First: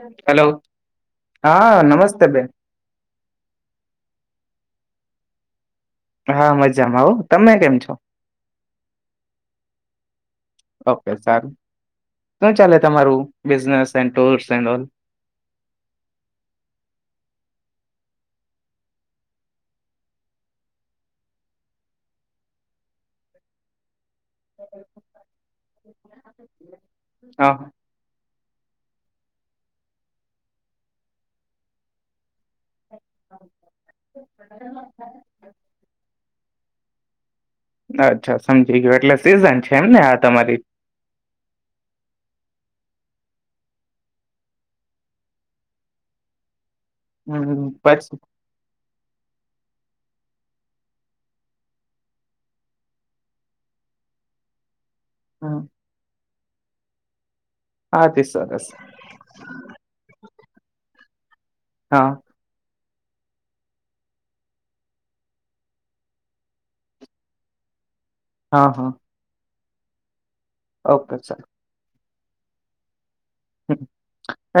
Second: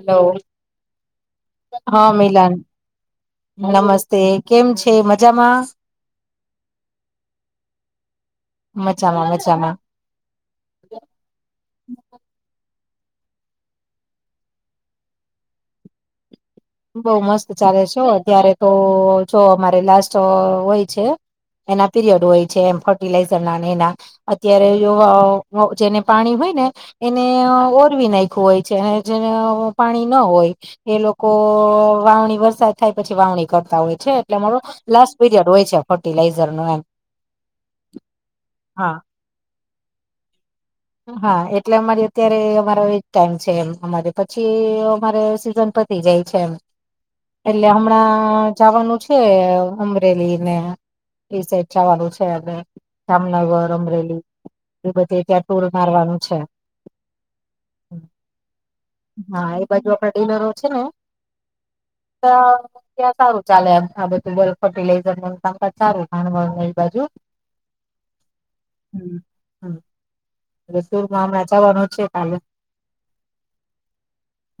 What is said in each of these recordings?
Hello હા નમસ્તે બેન મિલાન નમસ્તે કેમ છે મજામાં હા મજામાં આવું તમે કેમ છો મજામાં મજામાં ઓકે સારું શ ચાલે તમારું બિને ટ એ બઉ મસ્ત ચાલે છેો અત્યારે તો જો અમારે લાસ્ટ હોય છે એના પીરિયડ હોય છે એમ ફર્ટિલાઈઝર ના એના અત્યારે જો હ જેને પાણી હોય ને એને હ ઓરવી નાખ [unintelligible] જેને પાણી ન હોય એ લોકો [unintelligible] વાવણી વરસાત થાય પછી વાવણી કરતા હોય છે એટલે અમારો લાસ્ટ પીરિયડ હોય છે ફર્ટિલાઝ જઝર નો એમ અચ્છા સમજી હા ગયયો એટલે [unintelligible] કેમ ને આ તમારી હા એટલે અમારે અત્યારે અમારો એ ટાઈમ છે એમ અમારે પછી અમારે સીઝન પતી જાય છે એમ હમ એટલે પછી હમણાં જવાનું છે અમ અમરેલી ને એ સાઈડ જવાનું છે અને જામનગર અમરેલી એ બધી ટુર મારવાનું છે હા તે સરસ હા એ બાજુ આપ ડિલરો છે ને હા ત ત્યાં સારું ચાલે એમ આ બધું ફર્ટિલાઈઝર કામકા સારું [unintelligible] બાજુ હા હા હમ ઓકે [unintelligible] છે કાલે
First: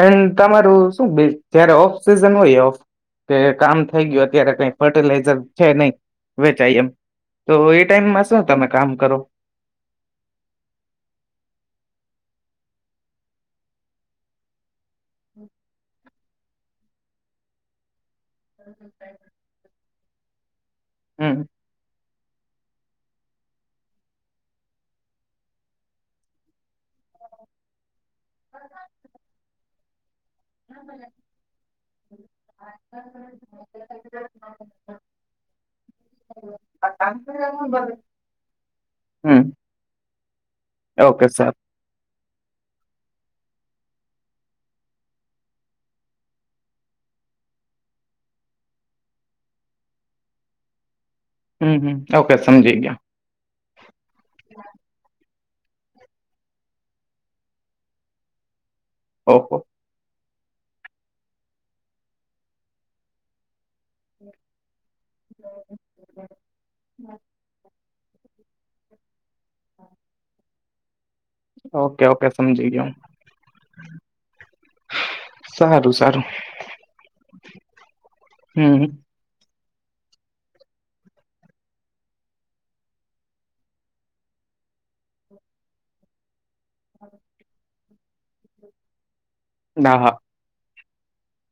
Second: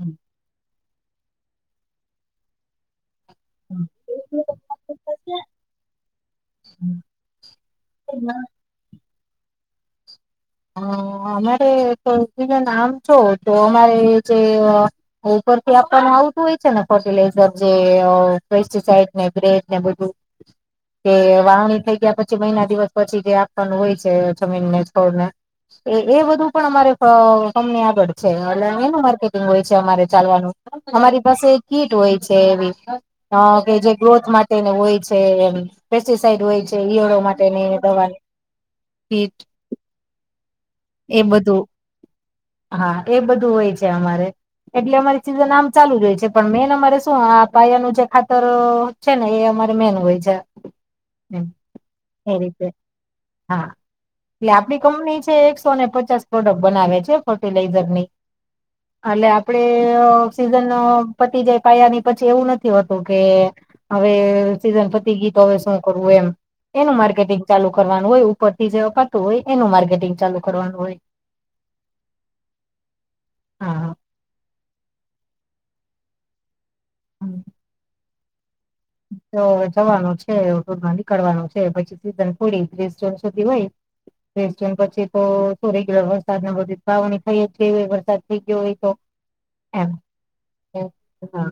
એ તમારું શું જય્યારે ઓફ સિઝન હોય ઓફ કે કામ થઈ ગયું અત્યારે કઈ ફર્ટિલાઈઝર છે ન‌ઈ વેચાય એમ હમ્મ. તો એ ટાઈમમાં શું તમે કામ કરો હ અમારે તો નામ છો તો અમારે જે હું ઉપરથી આપવા આવુ હું હોય છે ને ફર્ટિલાઈઝર જે પેસ્ટીસાઈડ ને બ્રેડ ને બધું [inaudible] કે હમ વાવણી થઈ ગયા પછી પછી મહિના દિવસ પછી જે આપવાનું હોય છે જમીન ને છોડને એ એ બધું પણ અમારે કંપની આગળ છે એટ એનું માર્કેટિંગ હોય છે અમારે. ચાલવાનું અમારી પાસે કીટ હોય છે એવી કે જે ગ્રોથ માટેને હોય છે, પેસ્ટિસાઈડ હમ હોય છે ઈયરો માટે ની દવા કીટ એ ઓકે સા બધું હા એ બધું હોય છે અમારે એટલે અમારી સીઝન આમ ચાલુ જ હોય છે, પણ મેન અમારે શું આ પાયાનું જે ખાતરો છે ને એ અમારે મેન હોય છે એમ હમ હમ ઓકે એ રીતે સમજી ગયા હા એટલે આપણી કંપની જ એક સોને પચાસ પ્રોડક્ટ બનાવે છે હં ફર્ટિલાઈઝરની. આટલે ઓહો આપડે અ સીઝન પતી જાય પાયાની પછી એવું નથી હોતું, કે હવે સીઝન પ તી ગઈ તો હવે શું કરવું એમ, એનું માર્કેટિંગ ચાલુ. કરવાનું હોય ઉપરથી જે અપાતું હોય, એનું માર્કેટિંગ ચાલુ. કરવાનું હોય. ઓકે, ઓકે, સમજી ગ્યો. હા સારું સારું. હમ્મ. તો હવે જવાનું છે, ટૂરમાં નીકળવાનું છે, પછી સીઝન પૂરી ત્રીસ જૂન સુધી હોય, ત્રીસ જૂન પછી તો શું રેગ્યુલર વ રસાદ ને બધી વાવણી થઈ ય જ ગઈ હોય, વરસાદ થઈ ગ્યો હોય તો. ના, હા હા.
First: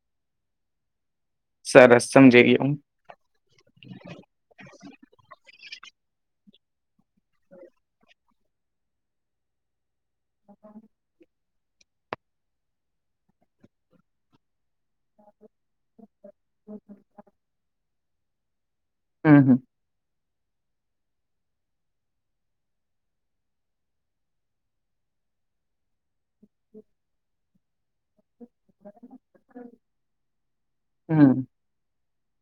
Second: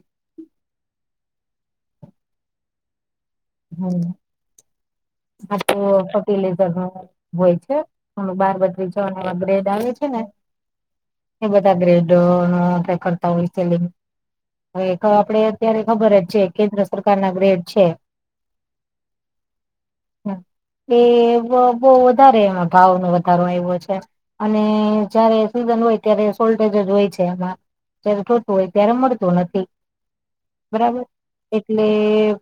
સરસ, સમજી ગ્યો હું. હમ આ તો ફર્ટિલાઈઝર નો હોય છે, [unintelligible] એવા ગ્રેડ આવે છે ને. એ બધા ગ્રેડનું આપડે કરતા હોય સેલિંગ. હવે એ તો આપડે અત્યારે ખબર જ. છે, કેન્દ્ર સરકાર ના ગ્રેડ છે. હમ્મ હમ્મ. એ બ બહુ વધારે એમાં ભાવનો વધારો આયવો છે, અને જયારે સીઝન હોય ત્યારે સોલ્ટેજ જ હોય છે એમાં જ્યારે ટુ હોય ત્યારે મળતું નથી. બરાબર, હમ એટલે.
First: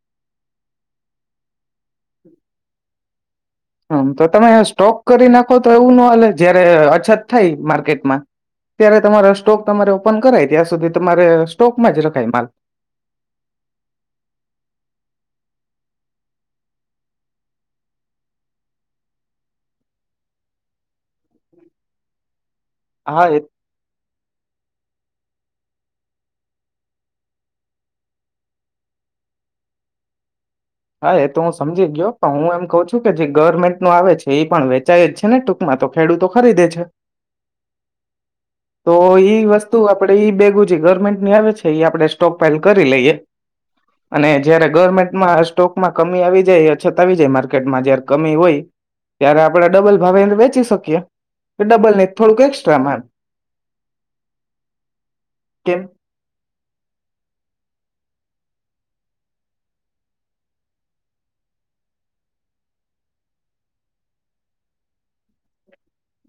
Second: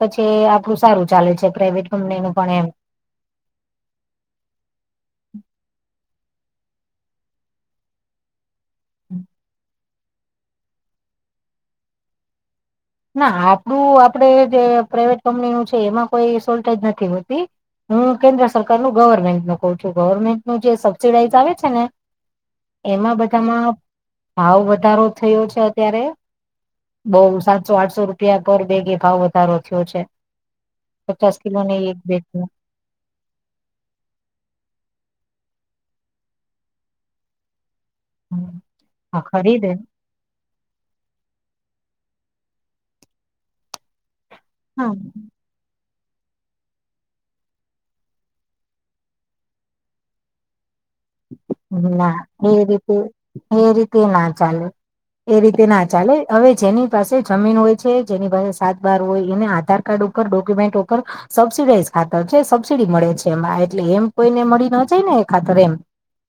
પછી આપડું સારું ચાલે છે, પ્રાાઈવેટ કંપનીનું. પણ એમ. હં, તો તમે સ્ટોક કરી નાખો, તો એવું નો હાલે? જયારે અછત થાય, માર્કેટમાં ત્યારે તમારા સ્ટોક તમારે ઓપન કરાય, ત્યાં સુધી તમારે સ્ટોકમાં જ રખાય માલ. ના આપડું આપડે જે પ્રાઈવેટ કંપનીનું છે એમાં કોઈ સોલ્ટેજ નથી હોતી. હું કેન્દ્ર સરકારનું ગવર્મેન્ટનું કહું છું. ગવર્મેન્ટનું જે સબસિડાઈઝ આવે છે ને એમાં હા એ બધામાં ભાવ વધારો થયો છે, અત્યારે બહુ સા તસો આઠસો રૂપિયા પર બેગે ભાવ વધારો થ્યો છે. હા, એ પચાસ તો હું કિલો ને સમજી એક ગ્યો. બેગ પણ હું એમ કઉં છું, કે જે ગવર્મેન્ટનું આવે છે, એ પણ વેચાય જ છે ને ટ માં તો ખેડૂતો ખરીદે છે. તો હા ઈ ખરીદે વસ્તુ આપડે, ઈ બેગું છે ગવર્મેન્ટની આવે છે ઈ આપડે સ્ટોક પાઇલ કરી લઈએ અને જયારે હા ગવર્મેન્ટમાં આ સ્ટોક માં કમી આવી જાય અછત આવી જાય માર્કેટમાં જયારે કમી હોય ત્યારે આપડ ડબલ ભાવે વેચી શકીએ ડબલ નહી ના થોડુંક એ એક્સ્ટ્રા રીતે મા એ રીતે ના ચાલે એ રીતે ના કેમ ચાલે હવે જેની પાસે જમીન હોય છે જેની પાસે સાત બાર હોય એને આધાર કાર્ડ ઉપર ડોક્યુમેન્ટ ઉપર સબસડાઈઝ ખાતર છે સબસિડી મળે છે એ એટલે એમ કોઈને મળી ન જાય ને એ ખાતર એમ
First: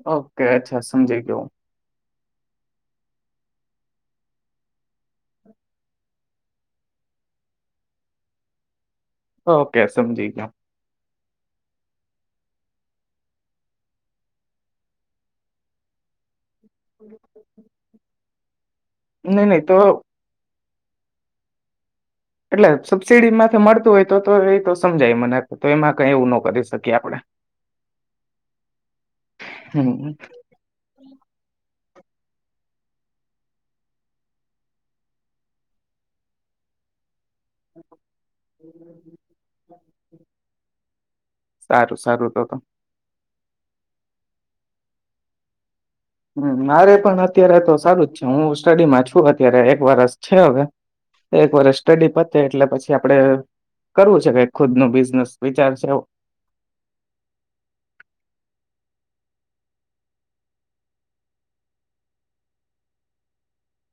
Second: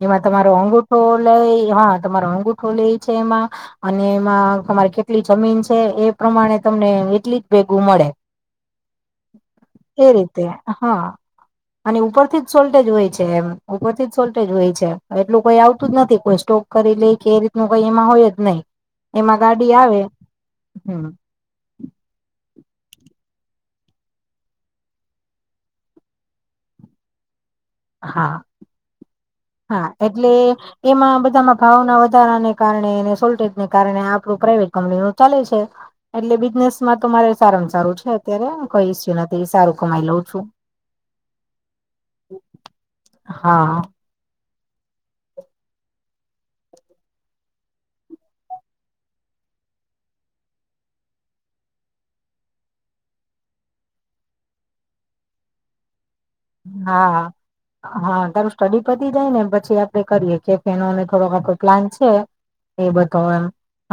એમાં ઓકે તમારો અચ્છા અંગુઠો સમજી ગયો લઈ હા તમારો અંગૂઠો લે છે એમાં અને એમાં તમારી કેટલી જમીન છે એ પ્રમાણે તમને એટલી જ ભેગું મળે ઓકે એ સમજી રીતે ગયો હા અને ઉપરથી જ સોલ્ટેજ હોય છે એમ ઉપરથી જ સોલ્ટ હોય છે એટલું કોઈ આવતું જ નથી કોઈ સ્ટોક કરી લ કે એ વહીમા હોય જ નહી એમાં નઈ નહી ગાડી તો આવે હમ એટલે સબસીિડી માંથી મળતું હોય તો તો એતો સમજાય મને તો એમાં કઈ એવું ન કરી શકીએ આપડણે હા હા હમ એટલે એમાં બધામાં ભાવના વધારાને કારણે સોલ્ટેજને કારણે આપણું પ્રાઈવેટ કંપની નું ચાલે છે એટલે બિઝનેસમાં તો મારે સારું ને સારું છે અત્યારે કઈ ઈસ્યુ નથી સારું કમાઈ લઉં છું સારું સારું તો હા હમ્મ મારે પણ અત્યારે તો સારું જ છે હું સ્ટડીમાં છું અત્યારે એક વરસ છે હવે. એક વરષ સ્ટડી પતે એટલે પછી આપડે કરવું છે કે ખુદ નું બિઝનેસ વિચાર છે આવું. હા હા હા તારું સ્ટડી પતી જાય ને પછી આપડે કરીયએ કે કે એનોને થોડોક આખો પ્લાન છે એ બધોમ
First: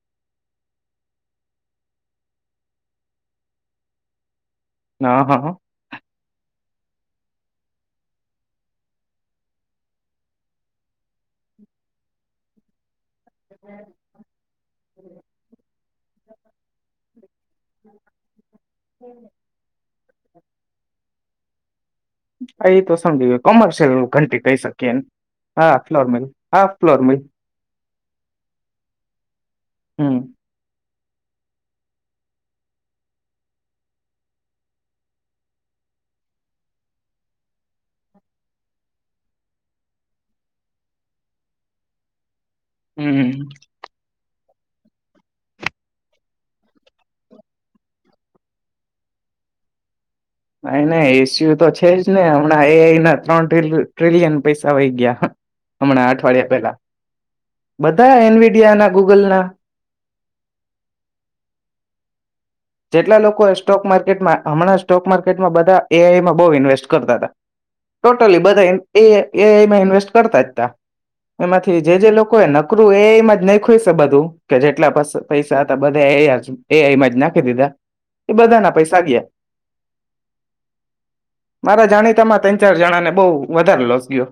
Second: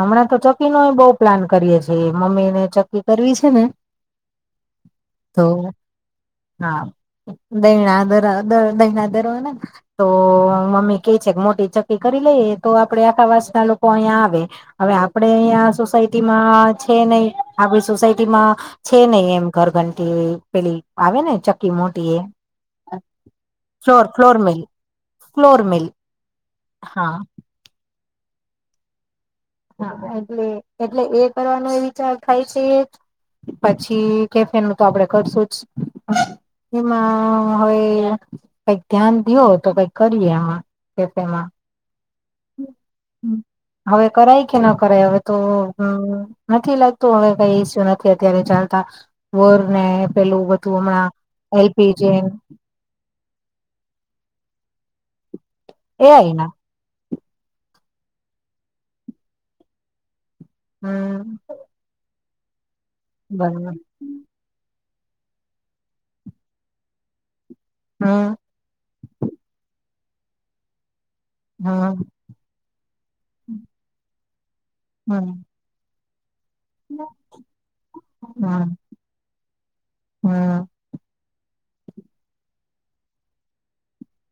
હમણાં તો ચક્કી નય બહ પ્લાન કરીએ છે મમ્મી ને ચક્કી કરવી છે ને હા, તો હા. હા. દહીણા દરા દહીણા ધરવાના તો અહ મમ્મી કે છે કે મોટી ચક્કી કરી લઈએ તો આપડે આ તા વાસ ના લોકો અહીંયા આવે. હવે આપડે અહીયા સોસાયટીમાં છે નહી આપડી સોસાયટીમાં છે નહી એમ ઘર ઘ કે પેલી આવે ને ચક્કી મો એ તો સમજી કોમર્શિયલ ફ્લોર ફ્લોર ઘંન્ટ્રી કહી મિલ શકીએ એ ફ્લોર હા મિલ ફ્લોરમિલ હા ફ્લોરમિલ હા હમ એટલે એટલે એ કરવાનો એ વિચાર થાય છે એ પછી કેફે નું તો આપડે કરશું જ. એમાં હવે કઈક ધ્યાન દો તો કઈક કરીએ આમાં કેફેમાં. હમ હવે કરાય કે ના કરે હવે તો હમ્મ નથી લાગતું હવે કઈ ઇસુએ નથી અત્યારે ચાલતા બોર ને પેલું બધું નહીં હમણાં નહીં એ સી યુ તો છે જ એલપીજી ને હમણાં એ ના ત્રણ ટ્રિ-ટ્રિલિયન પૈસ સવાઈ ગયા એ હમણાં આઈ ના અઠવાડિયા પહેલા. બધા એન વીડિયા ના ગૂગલ ના. હમ્મ. જેટલા લોકો એ સ્ટોક માર્કેટમાં હમણાંજ સ્ટોક માર્કેટમાં બધા એ આઈ માં બહુ ઇન્વેસ્ટ કરતા તા. હમ ટોટલી બધા એ એ આઈ માં ઇન્વેસ્ટ કરતાય તા. એમાંથી જે હમ જે લોકો એ નકરું એમાં જ નહીં ખુઈશે બધું. કે જેટલા હમ પૈસા હતા બ ધા એ હાજે. એ આઈ માંજ [inaudible] ઈ બધા ના હમ પૈસા ગિયા. હમ મારા જાણીતામાં ત્રણ ચાર જણા ને બહુ વધારે લોસ ગયો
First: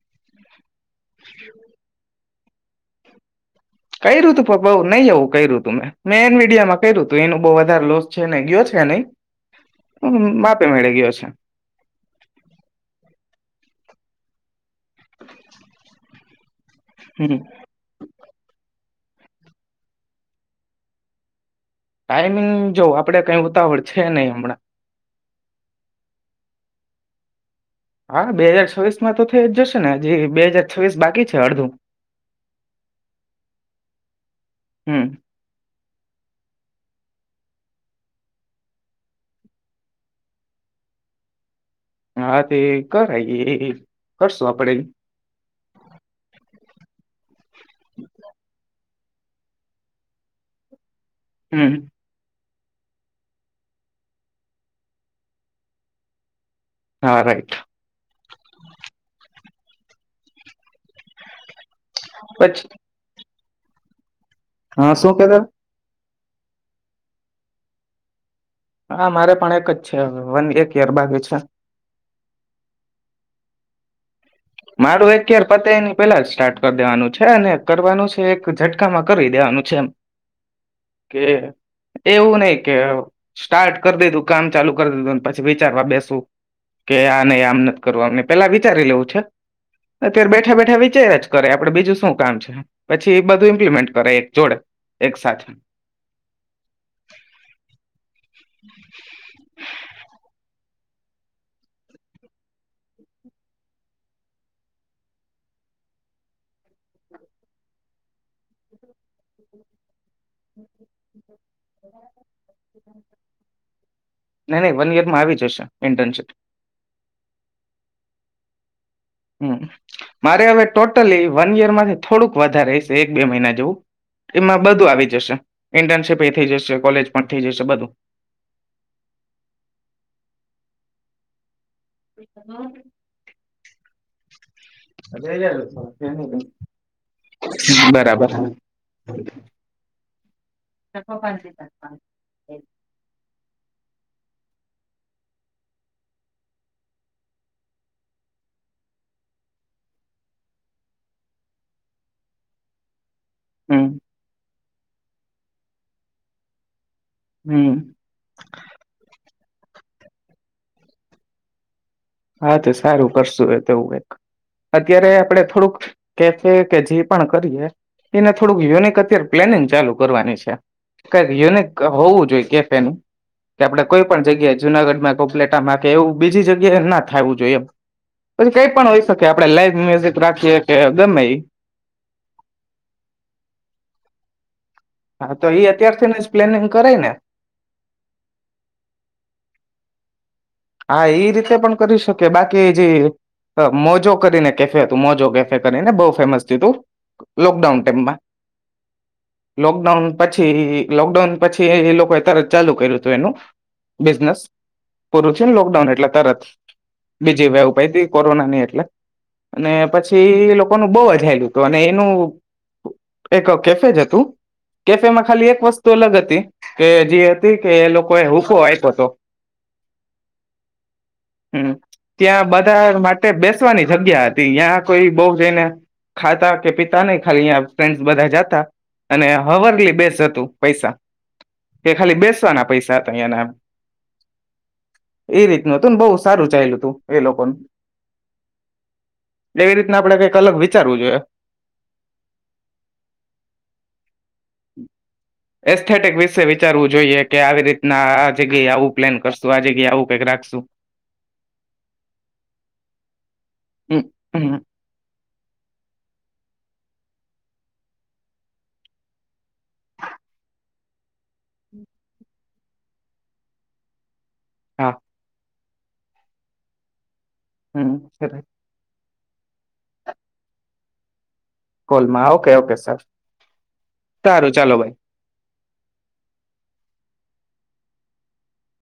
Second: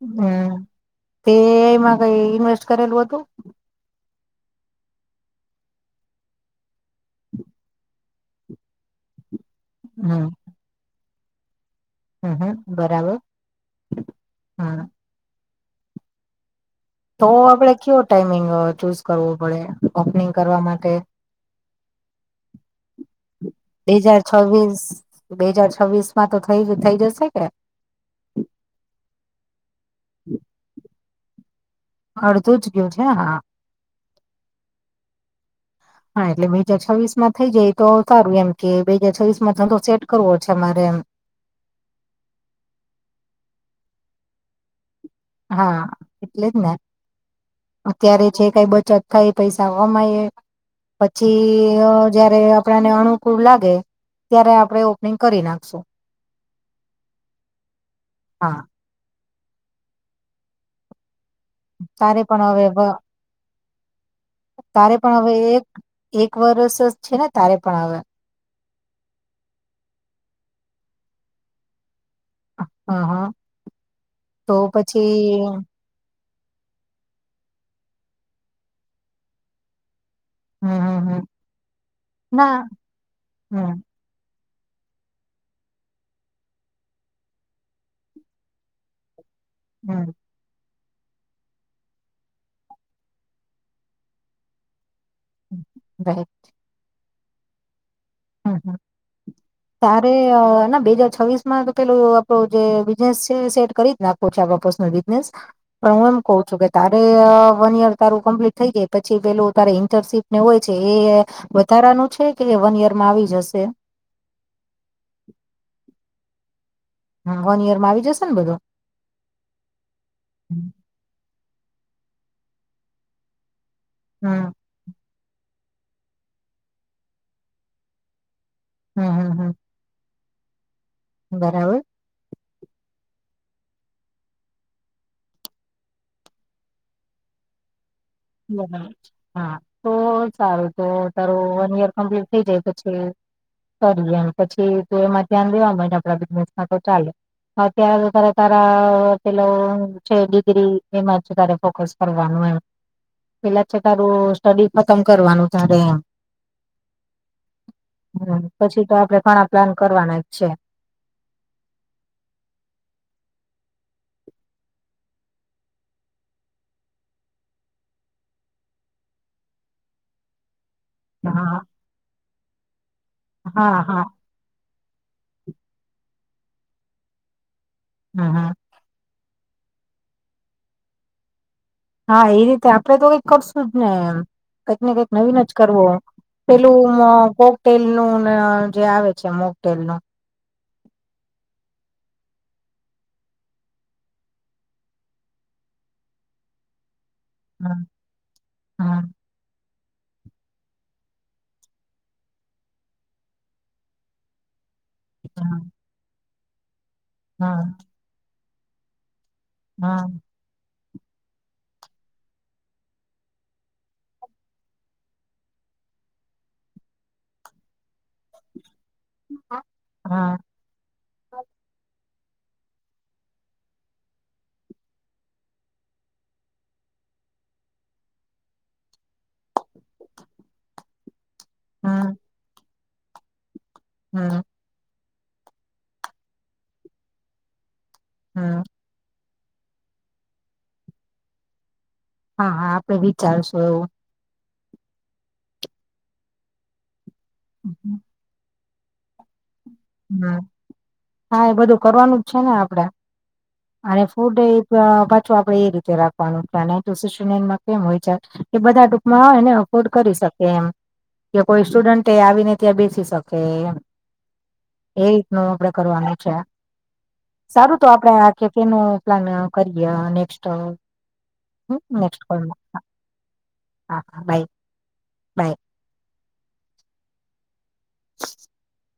હમ્મ. તે મા કઈ ન્વેસ્ટ કરેલું હતું? ક્યું તું પપ્પ નહી એવું ક્યું હતું મેં મેન મીડિયામાં ક્યું તું એનું બઉ વધારે લોસ છે ને ગયો છે નહી. અમ્મ માપે મેળી ગયો છે. હમ્મ, હમ્મ બરાબર. હમ્મ. તો હમ આપડે કેઓ ટાઈમિંગ અહ ચૂઝ કરવો પડે, ઓપનિંગ કરવા માટે? ટાઈમિંગ જો આપ બે હજાર છ્વીસ બે હાજાર છવ્વીસમાં તો થઈ થઈ જશે કે હા બે હાજાર છોવીસ માં તો થઈ જ જશે બે હજાર છ્વીસ બાકી અાધું અડધું જ ગયું છે હા હમ હા એટલે બીજા છવવીસ માં થઈ જાય તો સારું એમ કે બે હાજર છવવીસ માં ધ સેટ કરવો છે અમારે એમ હા તે કર આ કરશું આપડે હા એટલે જ ને અત્યારે જે કઈ બચત થઈ પૈસા કમાય પછી હમ જયારે આપને અનુકૂળ લાગે ત્યારે આપણે ઓપનિંગ કરી નાખશું હા રાઈટ હા તારે પણ પછી હવે હા તારે શું પણ હવે કેતા એક એક વરષ છે ને તારે પણ આવે. હા મારે પણ એક જ છે, વન એક યર બાકી છે. હા-હા. માડું એક ખાર પતેય નની પેલા જ સ્ટાર્ટ કરી દેવાનું છે અને કરવાનું છે એક ઝટકામાં કરી દેવાનું છે એમ હમ હમ કે હમ એવું નહ ના કે સ્ટાર્ટ હમ કરી દેધું. કામ ચાલુ કરી દીધું પછી વિચારવા બેસું કે આ નને આમ નથી કરવુંમ પેલા વિચારી લેવું છે. હમ અત્યારે બેઠા બેઠા વ ચેર જ કરે આપડે બીજું શું કામ છે પછી એ બધું ઇમ્પ્લિમેન્ટ કરે એક જોડે. એક સાથે રાઈટ હમ્મ-હમ્મ તારે બે હજાર છવ્વીસ માં તો પેલું આપણું જે બિઝનેસ છે સેટ કરી જ નાખવ છે આપ પર્સનલ બિઝનેસ પણ હું એમ કઉ છું કે તારે વન યર તારું કમ્પ્લીટ થઈ ગાય પછી પેલું તારે ઈન્ટર્નશીપ ને હોય છે એ વધારાનું છે કે વન યર આવી જશે નહી નહી વન ઈયર માં આવી જશે. ટચ વન યર માં આવી જશે ને બધું હમ મારે હવે હમ ટોટલી વન યર માંથી થોડુંક વધારે હશે એક બે મહિના જેવું. હમ એમાં બધું આવી જશે. ઇન્ટર્નશીપ એ થઈ જશે કોલેજ પણ થઈ જશે બધું હમ્મ-હમ્મ. હમ્મ. બરાબર. હ. બરાબર. બરાબર હા તો સારું તો તારું વન યયર કમ્પ્લીટ થઇ જાય, પછી કરી એમ પછી ત એમાં ધ્યાન દેવા આપડા બિઝનેસમાં તો ચાલે અત્યારે ત તારા પેલા છે ડિગ્રી એમાં તારે ફોકસ કરવાનું એમ પેલા છે હમ તારું સ્ટડી ખતમ કરવાનું તારે એમ હમ હમ પછી તો આપડે ઘણા પ્લાન કરવાના છે. હા તો સારું કરશું એ તોવું એક અત્યારે આપડે થોડુંક કેફે કે જે પણ કરી એને થોડુંક યુનિક અત્યારે પ્લેનિંગ ચાલુ કરવાની છે. કઈક હા યુનિક હોવું જોઈએ કેફે નું કે હા આપડે હા કોઈ પણ જગ્યા જુનાગઢ માં કોપલેટામાં કે એવું બીજી જગ્યાએ ના થવું જોઈએ એમ હમ્મ પછી હમ્મ કઈ પણ હોય. તો કે આપણે લાઈવ મ્યુઝિક રાખીએ કે ગમે ઈ હા એ રીતે આપણે તો કઈક કરશું જ ને એમ કંઈક ને કંઈક હા નવીન તો જ એ કરવો અત્યારથીને જ પ્લેનિંગ કરે પેલું ને કોકટેલ નું ને જે આવે છે મોકટેલનું હા એ રીતે પણ કરી શકે બાકી જે અ મોજો કરીને કેફે હતું મોજો કેફે કરીને બહુ ફેમસ થયું તું લોકડાઉન હમ્મ ટાઈમમાં હમ્મ લોકડાઉન પછી લોકડાઉન પછી એ લોકોએ તરત ચાલુ કર્યું તું એનું બિઝનેસ પૂરું થયું ને હમ્મ લોકડાઉન એટલે તરત બીજી વેવ હમ્મ પઈતી કોરોના ની એટ લે અને હમ્મ પછી ઈ લોક કોનું બઉ જ હાયલું તું અને એનું એક કેફેજ હતું કેફેમાં ખાલી એક વસ્તુ અલગ હતી કે જે હતી કે એ લોકોએ હૂકો આપ્યો તો તો હમ્મ હમ ત્યાં બધા માટે બેસવાની જગ્યા હતી. યાં કોઈ બહુ જઈને ખાતા કે પીતા નહી ખાલી ઈયા ફ્રેન્ડસ બધાં જાતા અને હવરલી બેઝ હતું પૈસા તે ખાલી બેસવાના પૈસા થાતા ઈયા ના એમ હમ એ રીતનું હતું. ને બહુ સારું ચાયલું તું એ લોકોનું હમ એવી રીતના આપણે કંઈક અલગ વિચારવું જોઈએ. હા હા આપણે વિચારશું એવું એસ્થેટિક વિશે વિચારવું જોઈએ. કે આવી રીતના આ જગ એ આવું પ્લાન કરશું. આ જગ્યાએ આવું કઈક હમ રાખશું હા એ બધું કરવાનું જ છે ને આપણે હમ અને ફૂડ એ હમ પાછું આપડે એ રીતે રાખવાનું છે અને એતો [inaudible] કેમ હોય છે કે બધા ટૂંકમાં આવે ને અકવર્ડ કરી શકે એમ કે કોઈ સ્ટુડન્ટ એ આવીને ત્યાં બેસી શકે એમ હા એ રીતનું આપડે કરવાનું છે. સારું તો હમ આપડે આ અ પ્લાન કરીએ અ નેક્સ્ટ હહ હહ ઓકે કોલમાં ઓકે હા સર હા હા બાય સારું ચાલો ભાઈ બાય